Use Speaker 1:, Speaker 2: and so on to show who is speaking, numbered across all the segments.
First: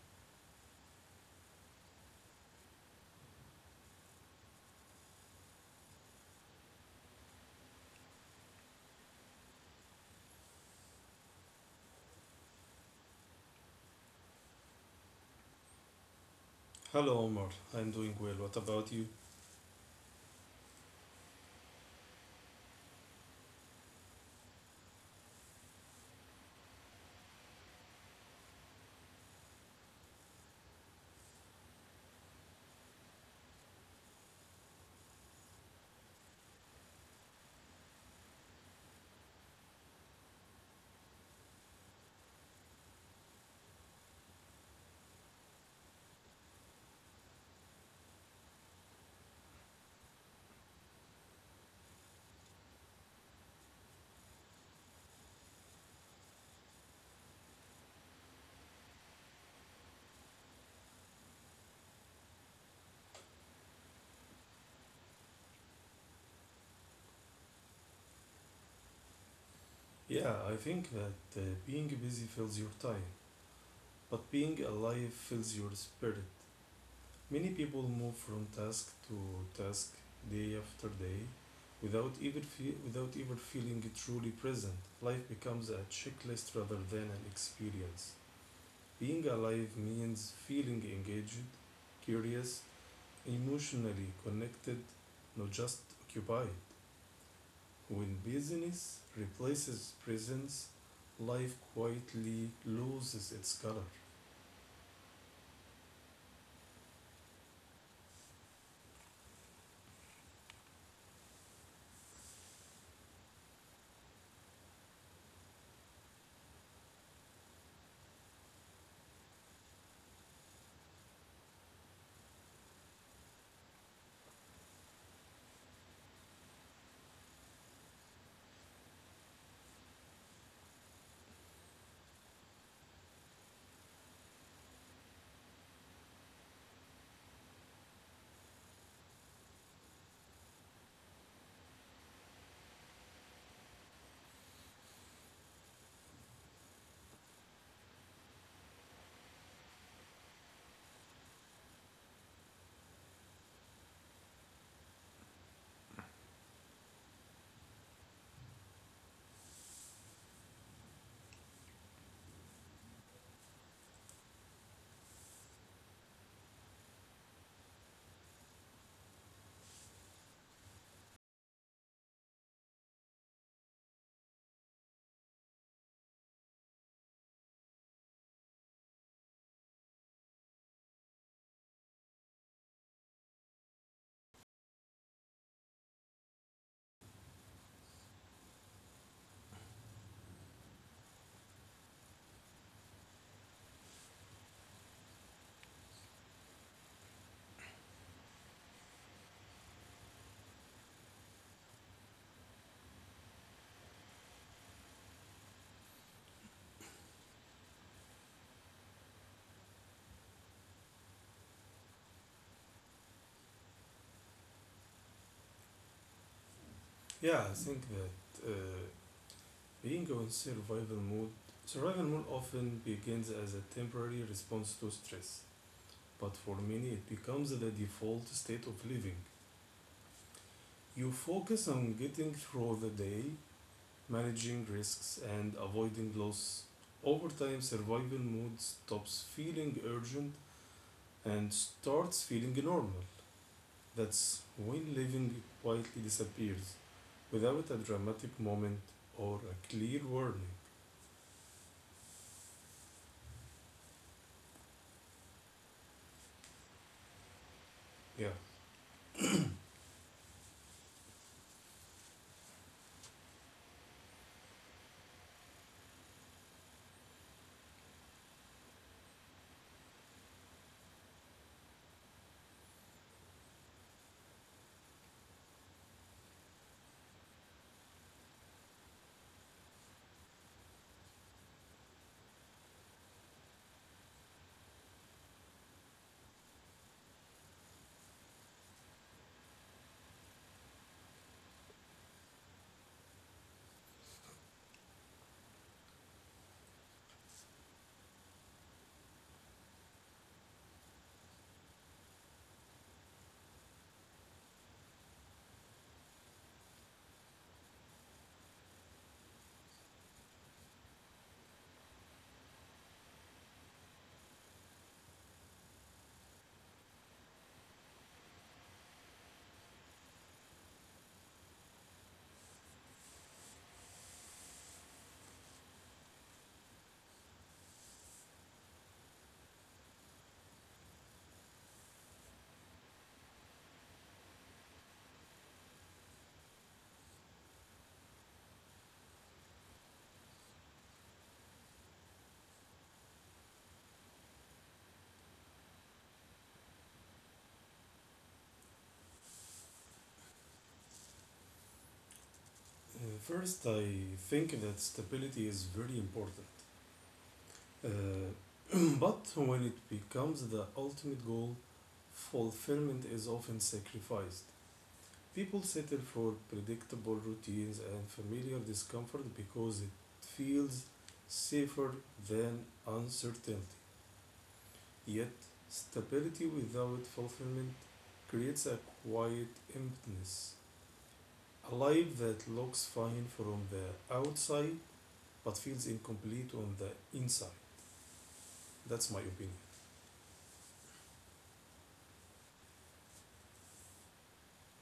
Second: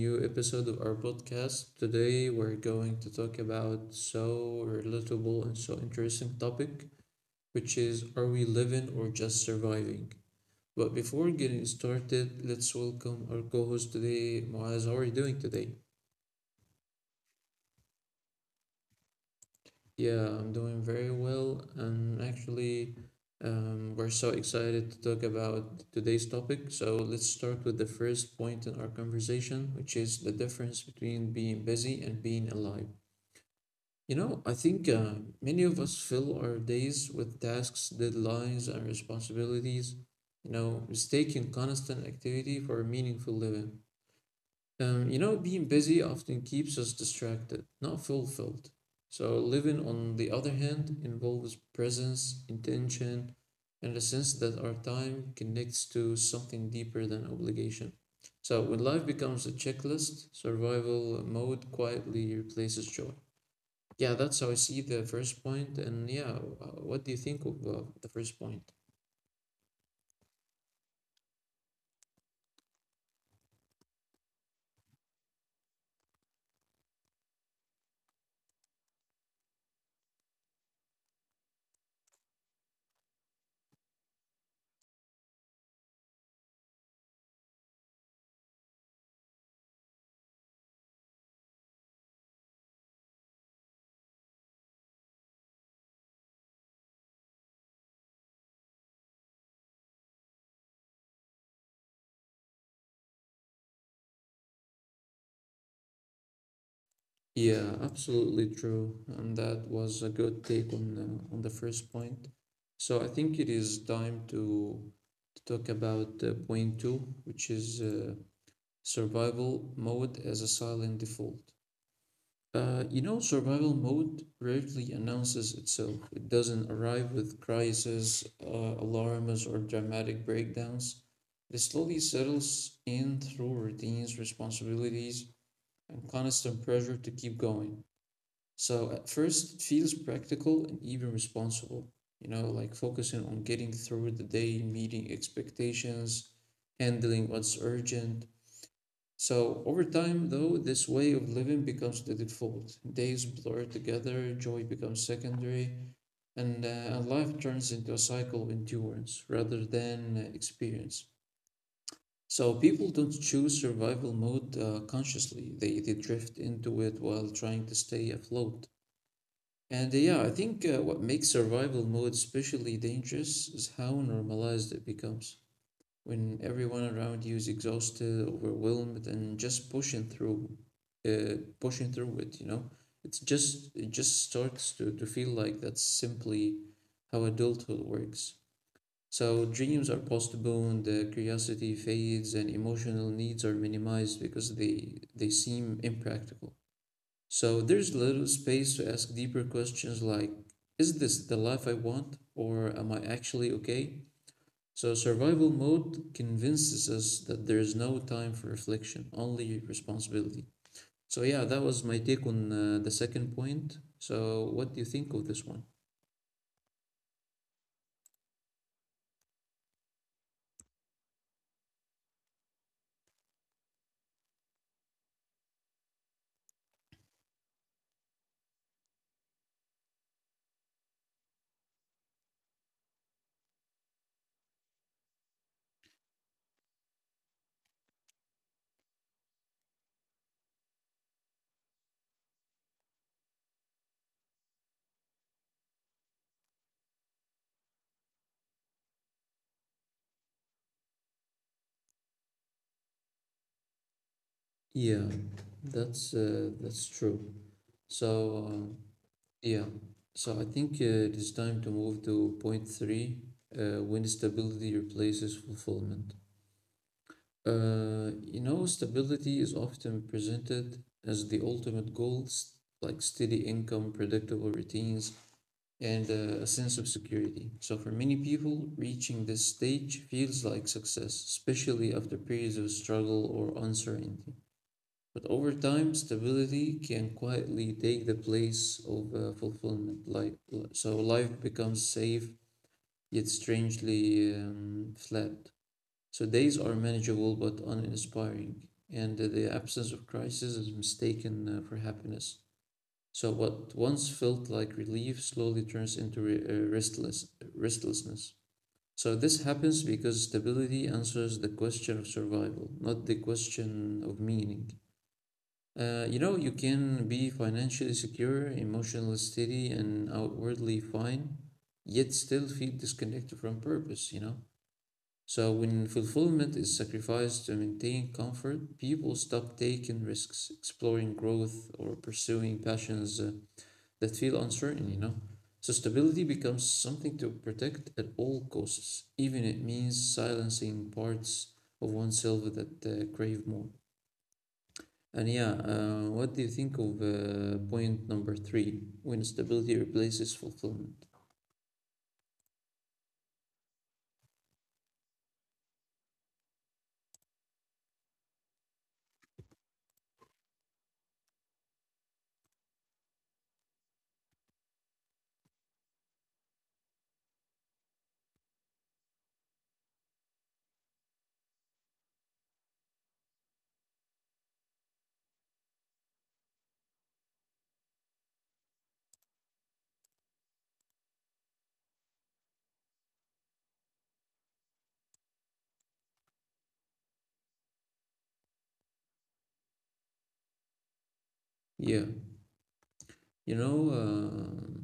Speaker 1: new episode of our podcast. Today, we're going to talk about so relatable and so interesting topic, which is are we living or just surviving? But before getting started, let's welcome our co-host today, Moaz. How are you doing today?
Speaker 2: Hello, Omar. I'm doing well. What about you?
Speaker 1: Yeah, I'm doing very well. And actually, we're so excited to talk about today's topic. So let's start with the first point in our conversation, which is the difference between being busy and being alive. You know, I think many of us fill our days with tasks, deadlines, and responsibilities, you know, mistaking constant activity for meaningful living. Being busy often keeps us distracted, not fulfilled. So, living, on the other hand, involves presence, intention, and a sense that our time connects to something deeper than obligation. So, when life becomes a checklist, survival mode quietly replaces joy. Yeah, that's how I see the first point. And yeah, what do you think of the first point?
Speaker 2: Yeah, I think that being busy fills your time, but being alive fills your spirit. Many people move from task to task day after day without even feeling truly present. Life becomes a checklist rather than an experience. Being alive means feeling engaged, curious, emotionally connected, not just occupied. When business replaces presence, life quietly loses its color.
Speaker 1: Yeah, absolutely true. And that was a good take on the first point. So I think it is time to talk about point two, which is survival mode as a silent default. You know, survival mode rarely announces itself. It doesn't arrive with crises, alarms, or dramatic breakdowns. It slowly settles in through routines, responsibilities, and constant pressure to keep going. So at first, it feels practical and even responsible, you know, like focusing on getting through the day, meeting expectations, handling what's urgent. So over time, though, this way of living becomes the default. Days blur together, joy becomes secondary, and, uh, and life turns into a cycle of endurance rather than experience. So people don't choose survival mode consciously. They drift into it while trying to stay afloat. And yeah, I think what makes survival mode especially dangerous is how normalized it becomes when everyone around you is exhausted, overwhelmed, and just pushing through, pushing through it. It just starts to feel like that's simply how adulthood works. So dreams are postponed, the curiosity fades, and emotional needs are minimized because they seem impractical. So there's little space to ask deeper questions like, is this the life I want? Or am I actually okay? So survival mode convinces us that there's no time for reflection, only responsibility. So, yeah, that was my take on the second point. So, what do you think of this one?
Speaker 2: Yeah, I think that being on survival mode often begins as a temporary response to stress, but for many it becomes the default state of living. You focus on getting through the day, managing risks, and avoiding loss. Over time, survival mode stops feeling urgent and starts feeling normal. That's when living quietly disappears without a dramatic moment or a clear warning.
Speaker 1: Yeah, that's true.
Speaker 2: Yeah.
Speaker 1: So um, yeah, so I think it is time to move to point three, when stability replaces fulfillment. You know, stability is often presented as the ultimate goal, like steady income, predictable routines, and a sense of security. So, for many people, reaching this stage feels like success, especially after periods of struggle or uncertainty. But over time, stability can quietly take the place of fulfillment. Like, so life becomes safe, yet strangely flat. So days are manageable but uninspiring, and the absence of crisis is mistaken for happiness. So what once felt like relief slowly turns into restlessness. So this happens because stability answers the question of survival, not the question of meaning. You know, you can be financially secure, emotionally steady, and outwardly fine, yet still feel disconnected from purpose, you know? So when fulfillment is sacrificed to maintain comfort, people stop taking risks, exploring growth, or pursuing passions that feel uncertain, you know? So stability becomes something to protect at all costs, even it means silencing parts of oneself that crave more. And yeah, what do you think of point number three, when stability replaces fulfillment?
Speaker 2: First, I think that stability is very important. But when it becomes the ultimate goal, fulfillment is often sacrificed. People settle for predictable routines and familiar discomfort because it feels safer than uncertainty. Yet, stability without fulfillment creates a quiet emptiness, a life that looks fine from the outside but feels incomplete on the inside. That's my opinion.
Speaker 1: Yeah, you know, uh,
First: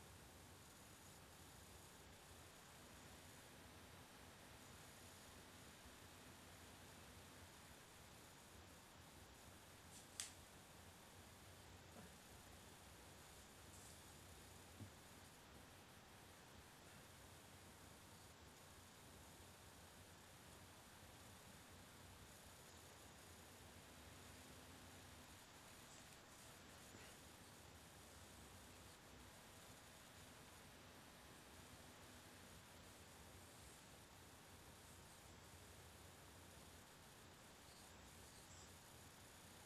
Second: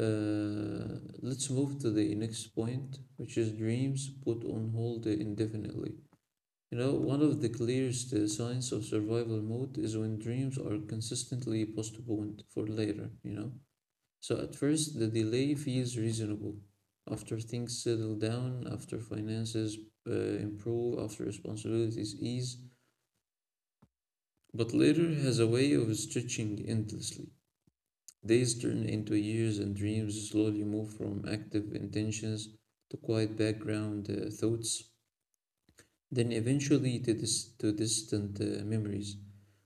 Speaker 1: Let's move to the next point, which is dreams put on hold indefinitely. You know, one of the clearest signs of survival mode is when dreams are consistently postponed for later, you know. So at first, the delay feels reasonable. After things settle down, after finances improve, after responsibilities ease, but later has a way of stretching endlessly. Days turn into years, and dreams slowly move from active intentions to quiet background thoughts, then eventually to distant memories.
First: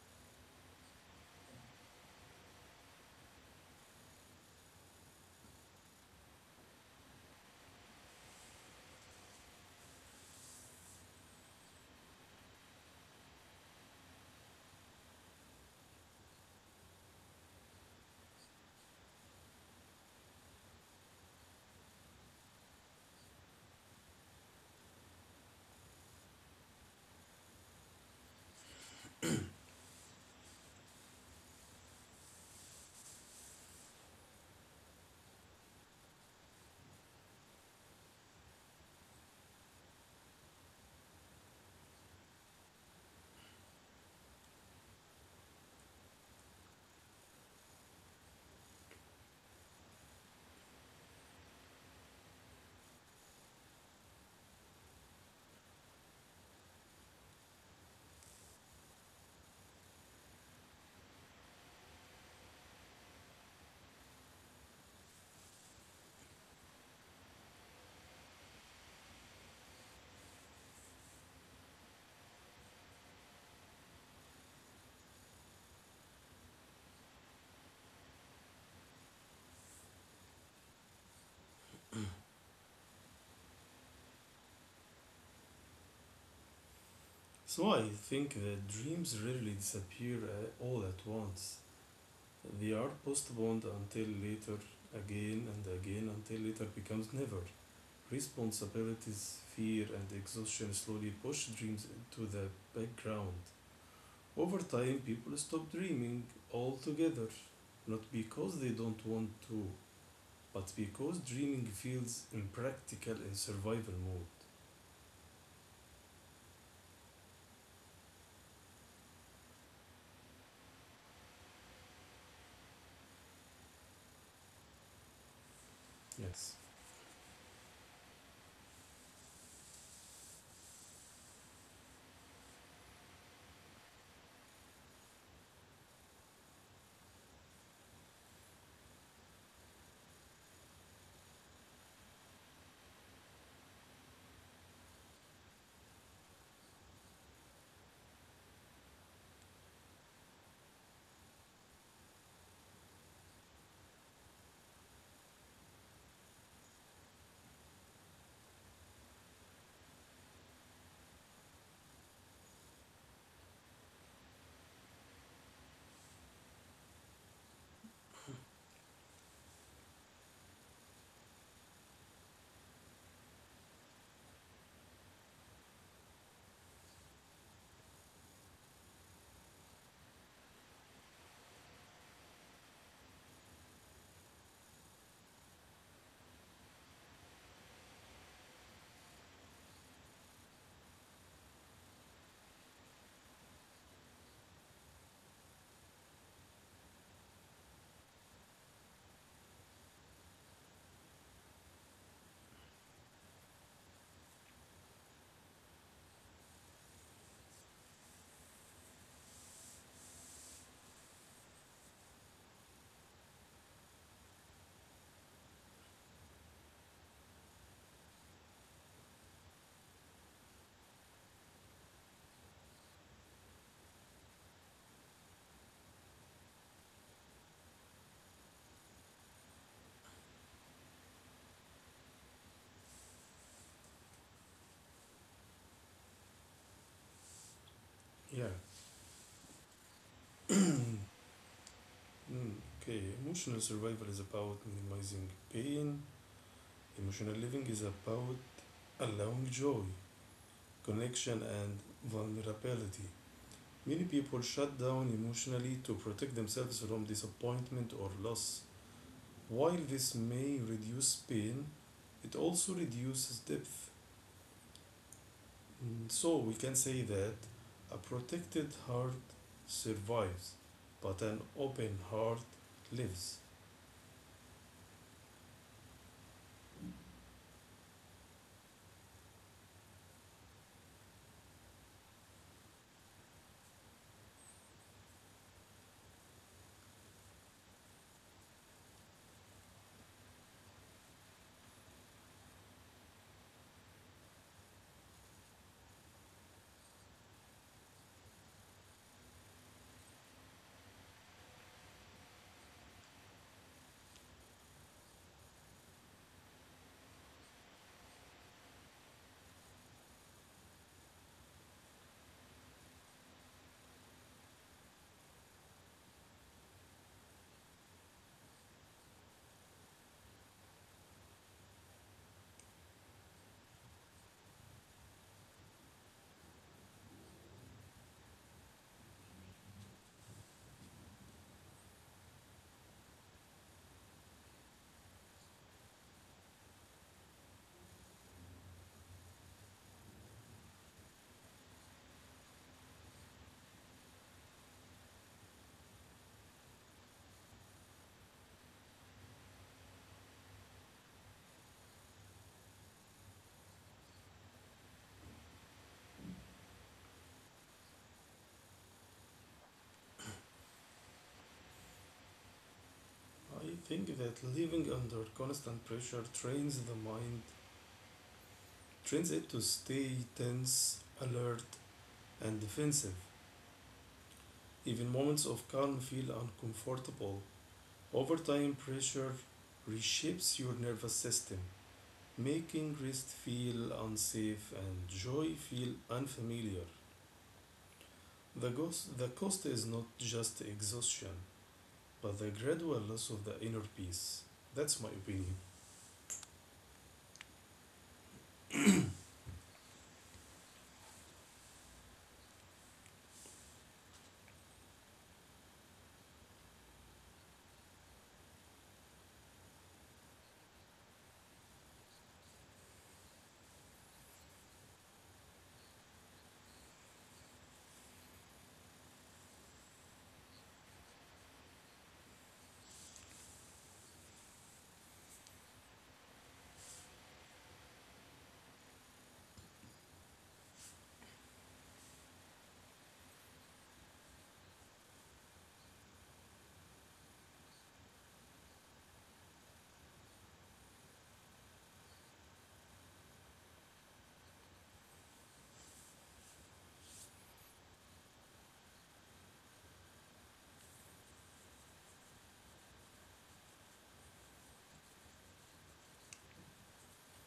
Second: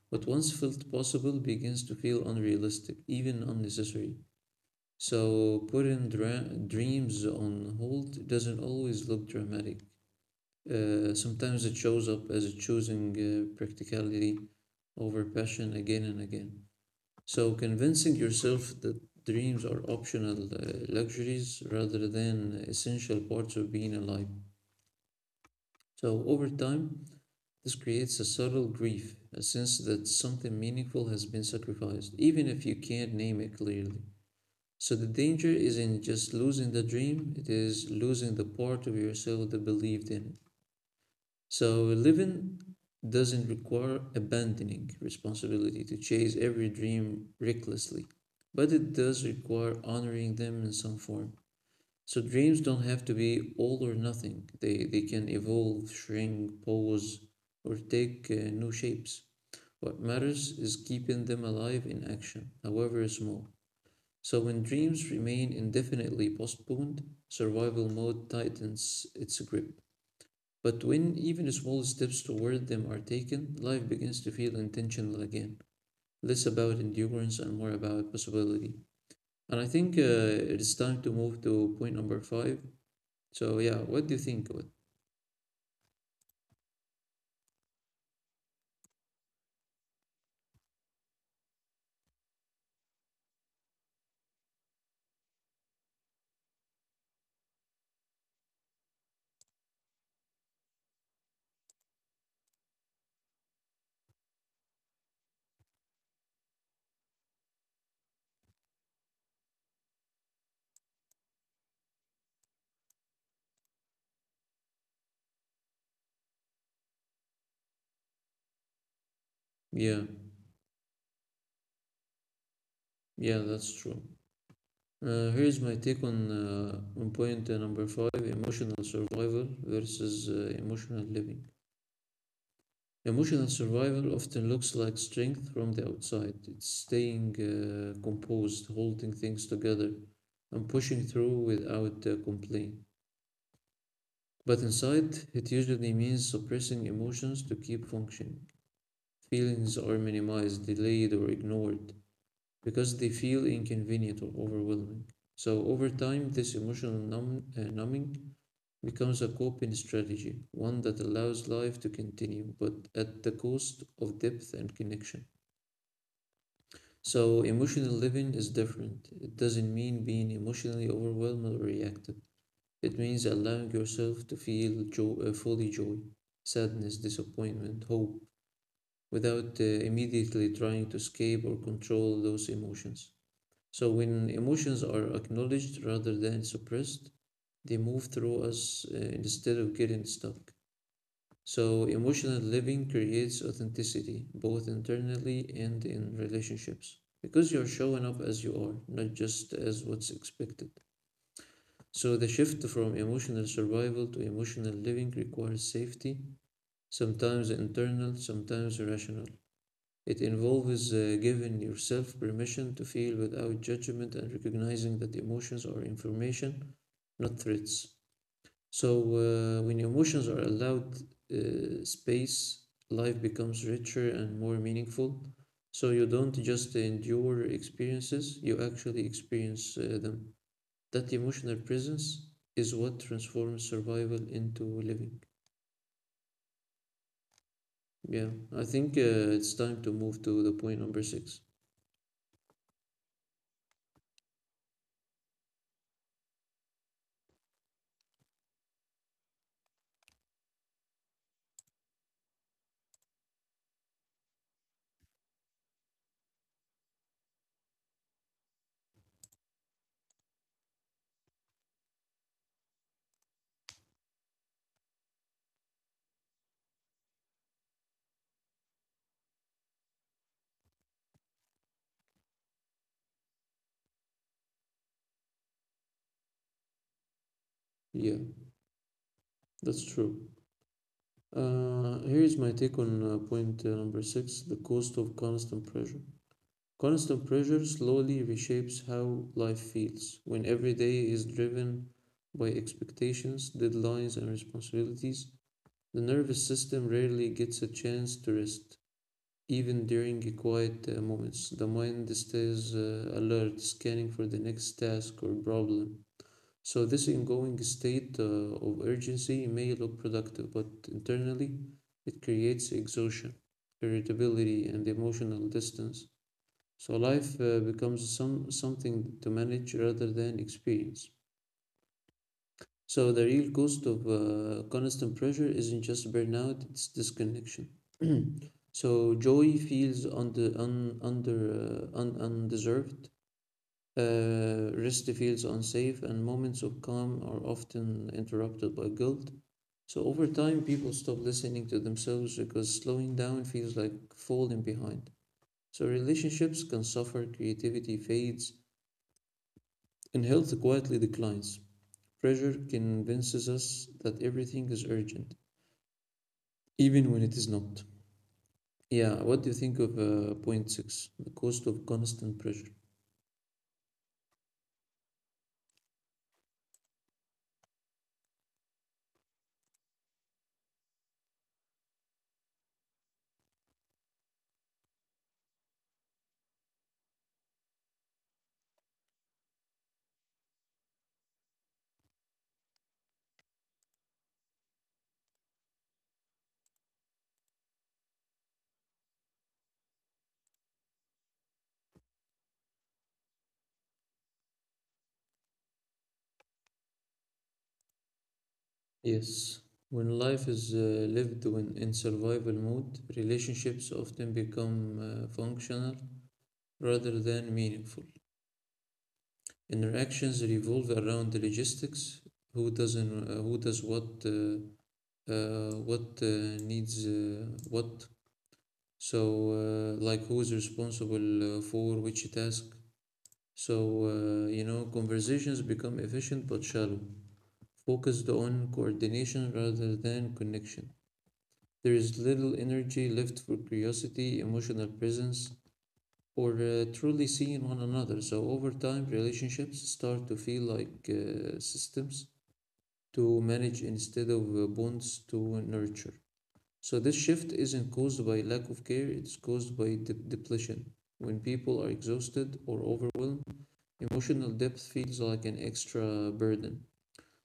Speaker 1: What once felt possible begins to feel unrealistic, even unnecessary. So, putting dreams on hold doesn't always look dramatic. Sometimes it shows up as choosing practicality over passion again and again. So convincing yourself that dreams are optional luxuries rather than essential parts of being alive. So over time, this creates a subtle grief, a sense that something meaningful has been sacrificed, even if you can't name it clearly. So the danger isn't just losing the dream, it is losing the part of yourself that believed in it. So living doesn't require abandoning responsibility to chase every dream recklessly, but it does require honoring them in some form. So dreams don't have to be all or nothing. They can evolve, shrink, pause, or take new shapes. What matters is keeping them alive in action, however small. So when dreams remain indefinitely postponed, survival mode tightens its grip. But when even small steps toward them are taken, life begins to feel intentional again, less about endurance and more about possibility. And I think it is time to move to point number five. So, yeah, what do you think? What?
Speaker 2: So I think that dreams rarely disappear all at once. They are postponed until later, again and again, until later becomes never. Responsibilities, fear, and exhaustion slowly push dreams into the background. Over time, people stop dreaming altogether, not because they don't want to, but because dreaming feels impractical in survival mode.
Speaker 1: Yeah, yeah, that's true. Here's my take
Speaker 2: Yes.
Speaker 1: on point number five, emotional survival versus emotional living. Emotional survival often looks like strength from the outside. It's staying composed, holding things together, and pushing through without complaint. But inside, it usually means suppressing emotions to keep functioning. Feelings are minimized, delayed, or ignored because they feel inconvenient or overwhelming. So, over time, this emotional numbing becomes a coping strategy, one that allows life to continue but at the cost of depth and connection. So emotional living is different. It doesn't mean being emotionally overwhelmed or reactive. It means allowing yourself to feel fully joy, sadness, disappointment, hope, without immediately trying to escape or control those emotions. So when emotions are acknowledged rather than suppressed, they move through us instead of getting stuck. So, emotional living creates authenticity, both internally and in relationships, because you're showing up as you are, not just as what's expected. So, the shift from emotional survival to emotional living requires safety, sometimes internal, sometimes rational. It involves giving yourself permission to feel without judgment and recognizing that emotions are information, not threats. So, when emotions are allowed space, life becomes richer and more meaningful. So, you don't just endure experiences, you actually experience them. That emotional presence is what transforms survival into living. Yeah,
Speaker 2: Yeah.
Speaker 1: I think it's time to move to the point number six.
Speaker 2: Mm, okay. Emotional survival is about minimizing pain. Emotional living is about allowing joy, connection, and vulnerability. Many people shut down emotionally to protect themselves from disappointment or loss. While this may reduce pain, it also reduces depth. Mm. So we can say that a protected heart survives, but an open heart lives.
Speaker 1: Yeah, that's true. Here is my take on point number six, the cost of constant pressure. Constant pressure slowly reshapes how life feels when every day is driven by expectations, deadlines, and responsibilities. The nervous system rarely gets a chance to rest. Even during quiet moments, the mind stays alert, scanning for the next task or problem. So, this ongoing state of urgency may look productive, but internally it creates exhaustion, irritability, and emotional distance. So life becomes some something to manage rather than experience. So the real cost of constant pressure isn't just burnout; it's disconnection. So joy feels undeserved. Rest feels unsafe, and moments of calm are often interrupted by guilt. So over time, people stop listening to themselves because slowing down feels like falling behind. So relationships can suffer, creativity fades, and health quietly declines. Pressure convinces us that everything is urgent, even when it is not. Yeah, what do you think of point six? The cost of constant pressure.
Speaker 2: I think that living under constant pressure trains the mind, trains it to stay tense, alert, and defensive. Even moments of calm feel uncomfortable. Over time, pressure reshapes your nervous system, making rest feel unsafe and joy feel unfamiliar. The cost is not just exhaustion, but the gradual loss of the inner peace. That's my opinion.
Speaker 1: Yes, when life is lived when in survival mode, relationships often become functional rather than meaningful. Interactions revolve around the logistics: who doesn't, who does what, uh, what uh, needs uh, what, So, like who is responsible for which task? So, you know, conversations become efficient but shallow, focused on coordination rather than connection. There is little energy left for curiosity, emotional presence, or truly seeing one another. So, over time, relationships start to feel like systems to manage instead of bonds to nurture. So this shift isn't caused by lack of care, it's caused by depletion. When people are exhausted or overwhelmed, emotional depth feels like an extra burden.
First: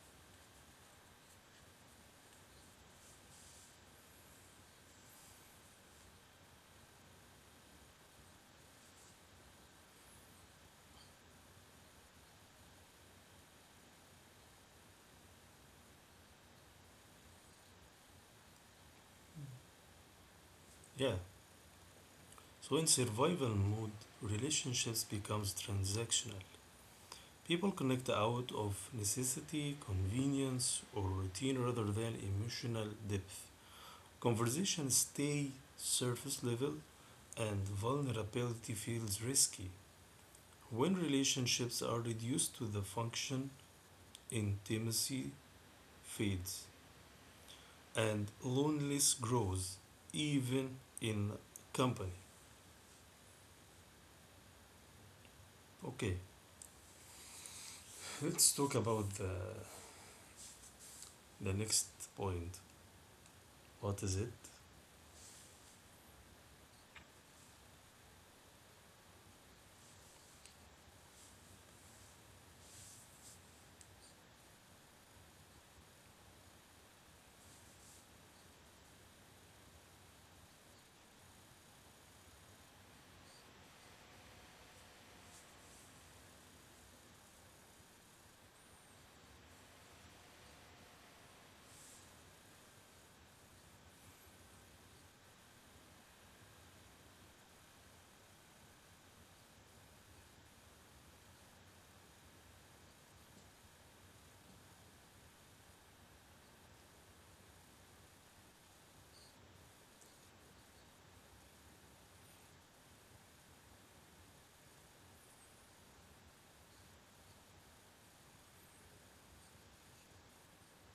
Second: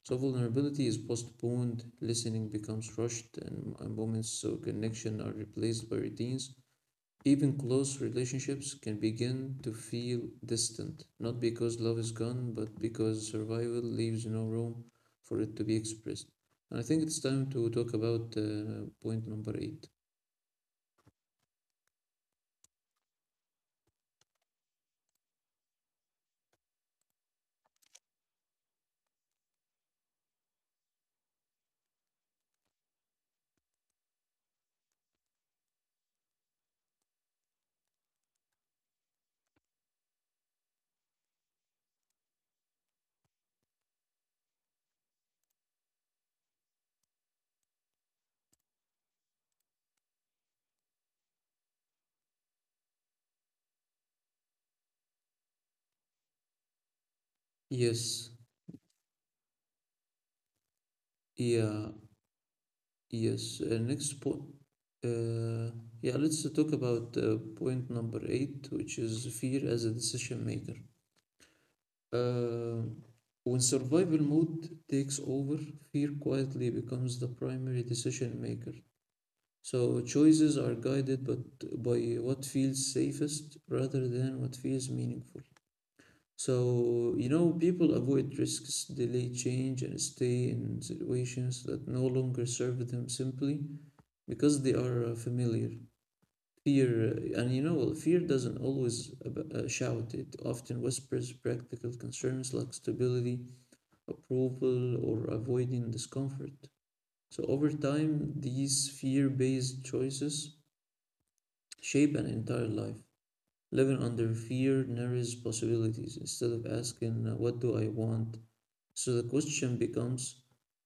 Speaker 1: So vulnerability is postponed, listening becomes rushed, and, moments of connection are replaced by routines. Even close relationships can begin to feel distant, not because love is gone, but because survival leaves no room for it to be expressed. And I think it's time to talk about point number eight.
Speaker 2: Yeah. So in survival mode, relationships becomes transactional. People connect out of necessity, convenience, or routine rather than emotional depth. Conversations stay surface level and vulnerability feels risky. When relationships are reduced to the function, intimacy fades and loneliness grows, even in company. Okay,
Speaker 1: Yes,
Speaker 2: let's talk about the next
Speaker 1: yeah,
Speaker 2: point.
Speaker 1: yes.
Speaker 2: What is
Speaker 1: Next
Speaker 2: it?
Speaker 1: point, uh, yeah, let's talk about point number eight, which is fear as a decision maker. Uh, when survival mode takes over, fear quietly becomes the primary decision maker. So choices are guided but by what feels safest rather than what feels meaningful. So, you know, people avoid risks, delay change, and stay in situations that no longer serve them simply because they are familiar. Fear, and you know, well, fear doesn't always shout, it often whispers practical concerns like stability, approval, or avoiding discomfort. So, over time, these fear based choices shape an entire life. Living under fear narrows possibilities instead of asking, "What do I want?" So, the question becomes,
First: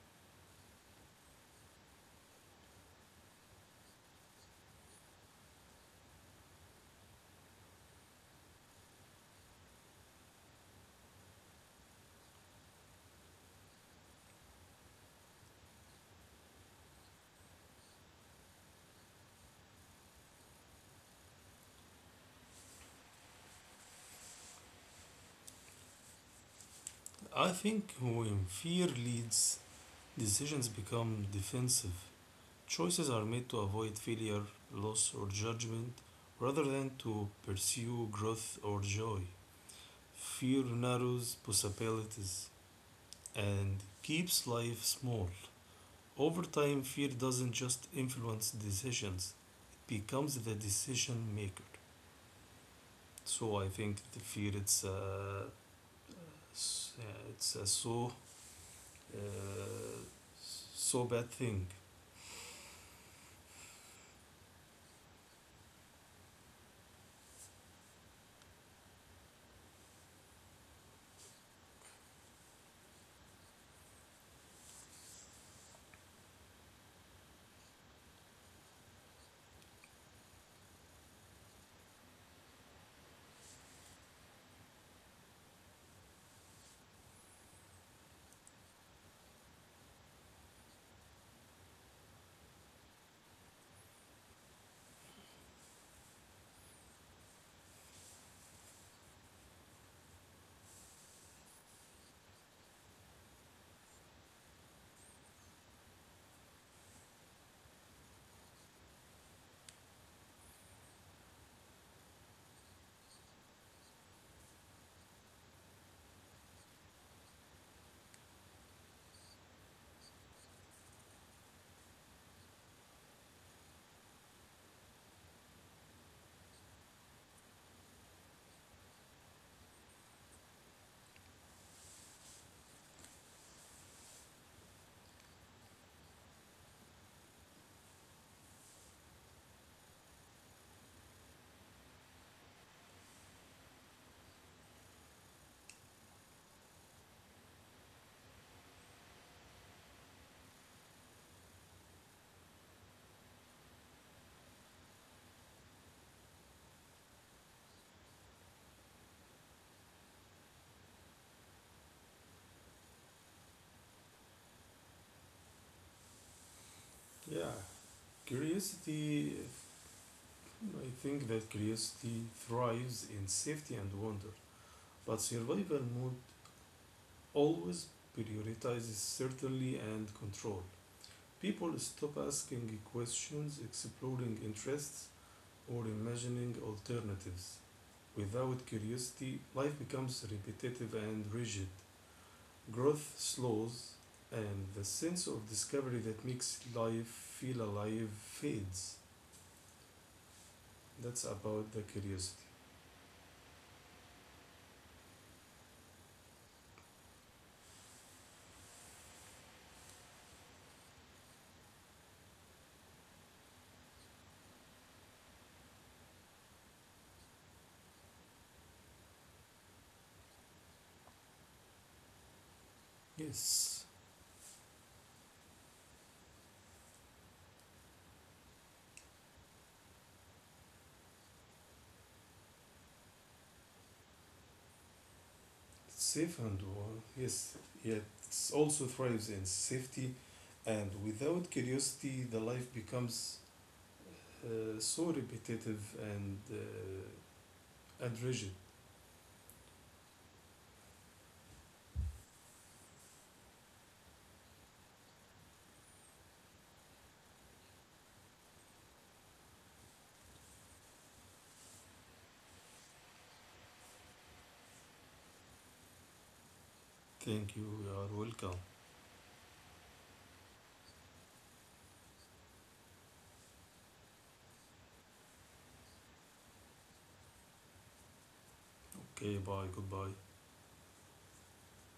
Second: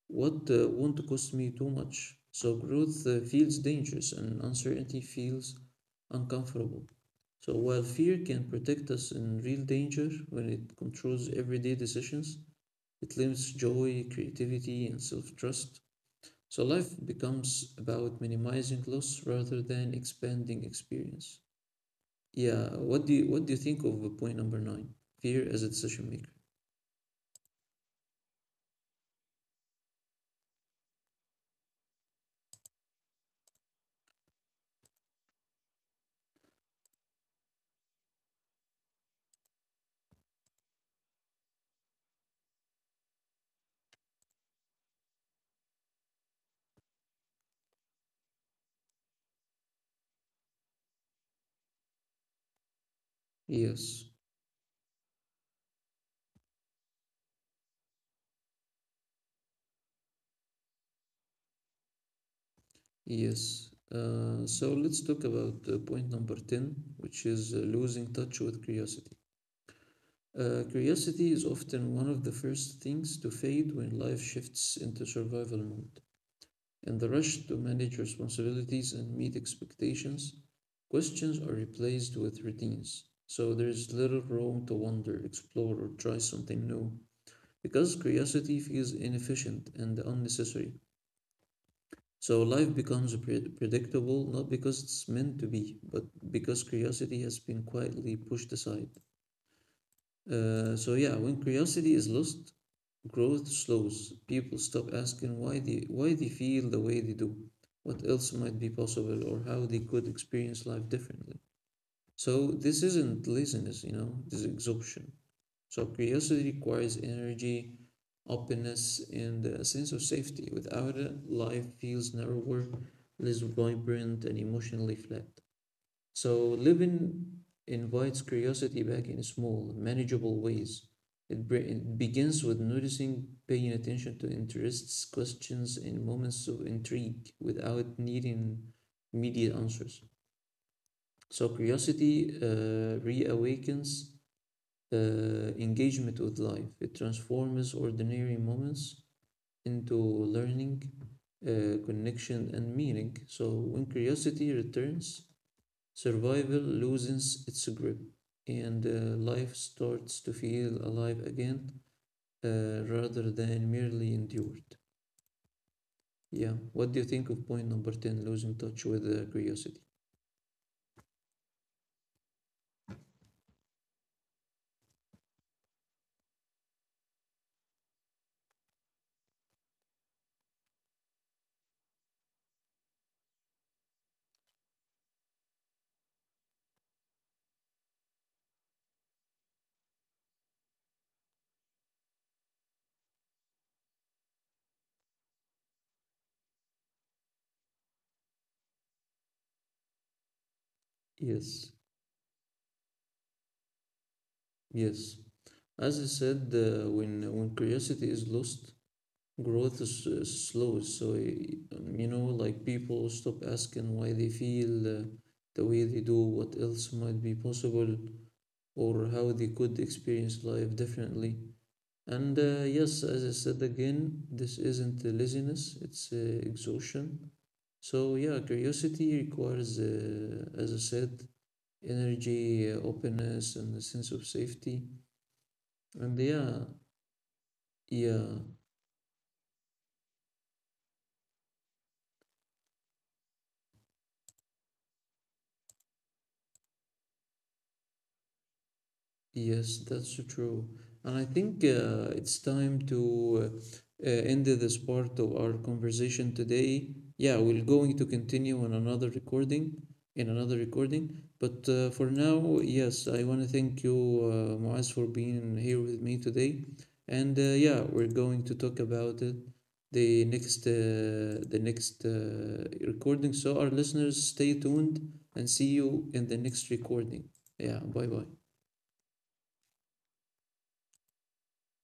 Speaker 1: "What won't cost me too much." So growth feels dangerous and uncertainty feels uncomfortable. So while fear can protect us in real danger when it controls everyday decisions, it limits joy, creativity, and self trust. So life becomes about minimizing loss rather than expanding experience. Yeah, what do you think of point number nine? Fear as a decision maker.
Speaker 2: I think when fear leads, decisions become defensive. Choices are made to avoid failure, loss, or judgment rather than to pursue growth or joy. Fear narrows possibilities and keeps life small. Over time, fear doesn't just influence decisions, it becomes the decision maker. So I think
Speaker 1: Yes.
Speaker 2: the fear it's a uh, so bad thing.
Speaker 1: Yes. So let's talk about point number 10, which is losing touch with curiosity. Curiosity is often one of the first things to fade when life shifts into survival mode. In the rush to manage responsibilities and meet expectations, questions are replaced with routines. So there is little room to wander, explore, or try something new because curiosity feels inefficient and unnecessary. So life becomes predictable, not because it's meant to be, but because curiosity has been quietly pushed aside. So yeah, when curiosity is lost, growth slows. People stop asking why they feel the way they do, what else might be possible, or how they could experience life differently. So this isn't laziness, you know, this is exhaustion. So curiosity requires energy, openness, and a sense of safety. Without it, life feels narrower, less vibrant, and emotionally flat. So living invites curiosity back in small, manageable ways. It begins with noticing, paying attention to interests, questions, and moments of intrigue without needing immediate answers. So curiosity reawakens engagement with life. It transforms ordinary moments into learning, connection, and meaning. So when curiosity returns, survival loses its grip, and life starts to feel alive again rather than merely endured. Yeah. What do you think of
Speaker 2: Yeah,
Speaker 1: point number 10, losing touch with
Speaker 2: curiosity.
Speaker 1: curiosity?
Speaker 2: I think that curiosity thrives in safety and wonder, but survival mode always prioritizes certainty and control. People stop asking questions, exploring interests, or imagining alternatives. Without curiosity, life becomes repetitive and rigid. Growth slows, and the sense of discovery that makes life feel alive fades. That's about the
Speaker 1: Yes.
Speaker 2: curiosity.
Speaker 1: Yes. As I said, when curiosity is lost, growth is slow. So you know, like, people stop asking why they feel the way they do, what else might be possible or how they could experience life differently. And yes, as I said
Speaker 2: Yes,
Speaker 1: again, this isn't laziness, it's exhaustion. So yeah, curiosity requires, as I said, energy, openness, and a sense of safety.
Speaker 2: it's
Speaker 1: And
Speaker 2: safe and
Speaker 1: yeah,
Speaker 2: warm. Yes, yet
Speaker 1: yeah.
Speaker 2: it also thrives in safety, and without curiosity, the life becomes so repetitive and rigid.
Speaker 1: Yes, that's true. And I think it's time to end this part of our conversation today. Yeah, we're going to continue on another recording, in another recording. But for now, yes, I want to thank you, Muaz, for being here with me today. And
Speaker 2: Thank you.
Speaker 1: yeah,
Speaker 2: You are
Speaker 1: we're going
Speaker 2: welcome.
Speaker 1: to talk about it the next uh, the next recording. So our listeners, stay tuned and see you in the next recording. Yeah, bye bye.
Speaker 2: Okay. Bye. Goodbye.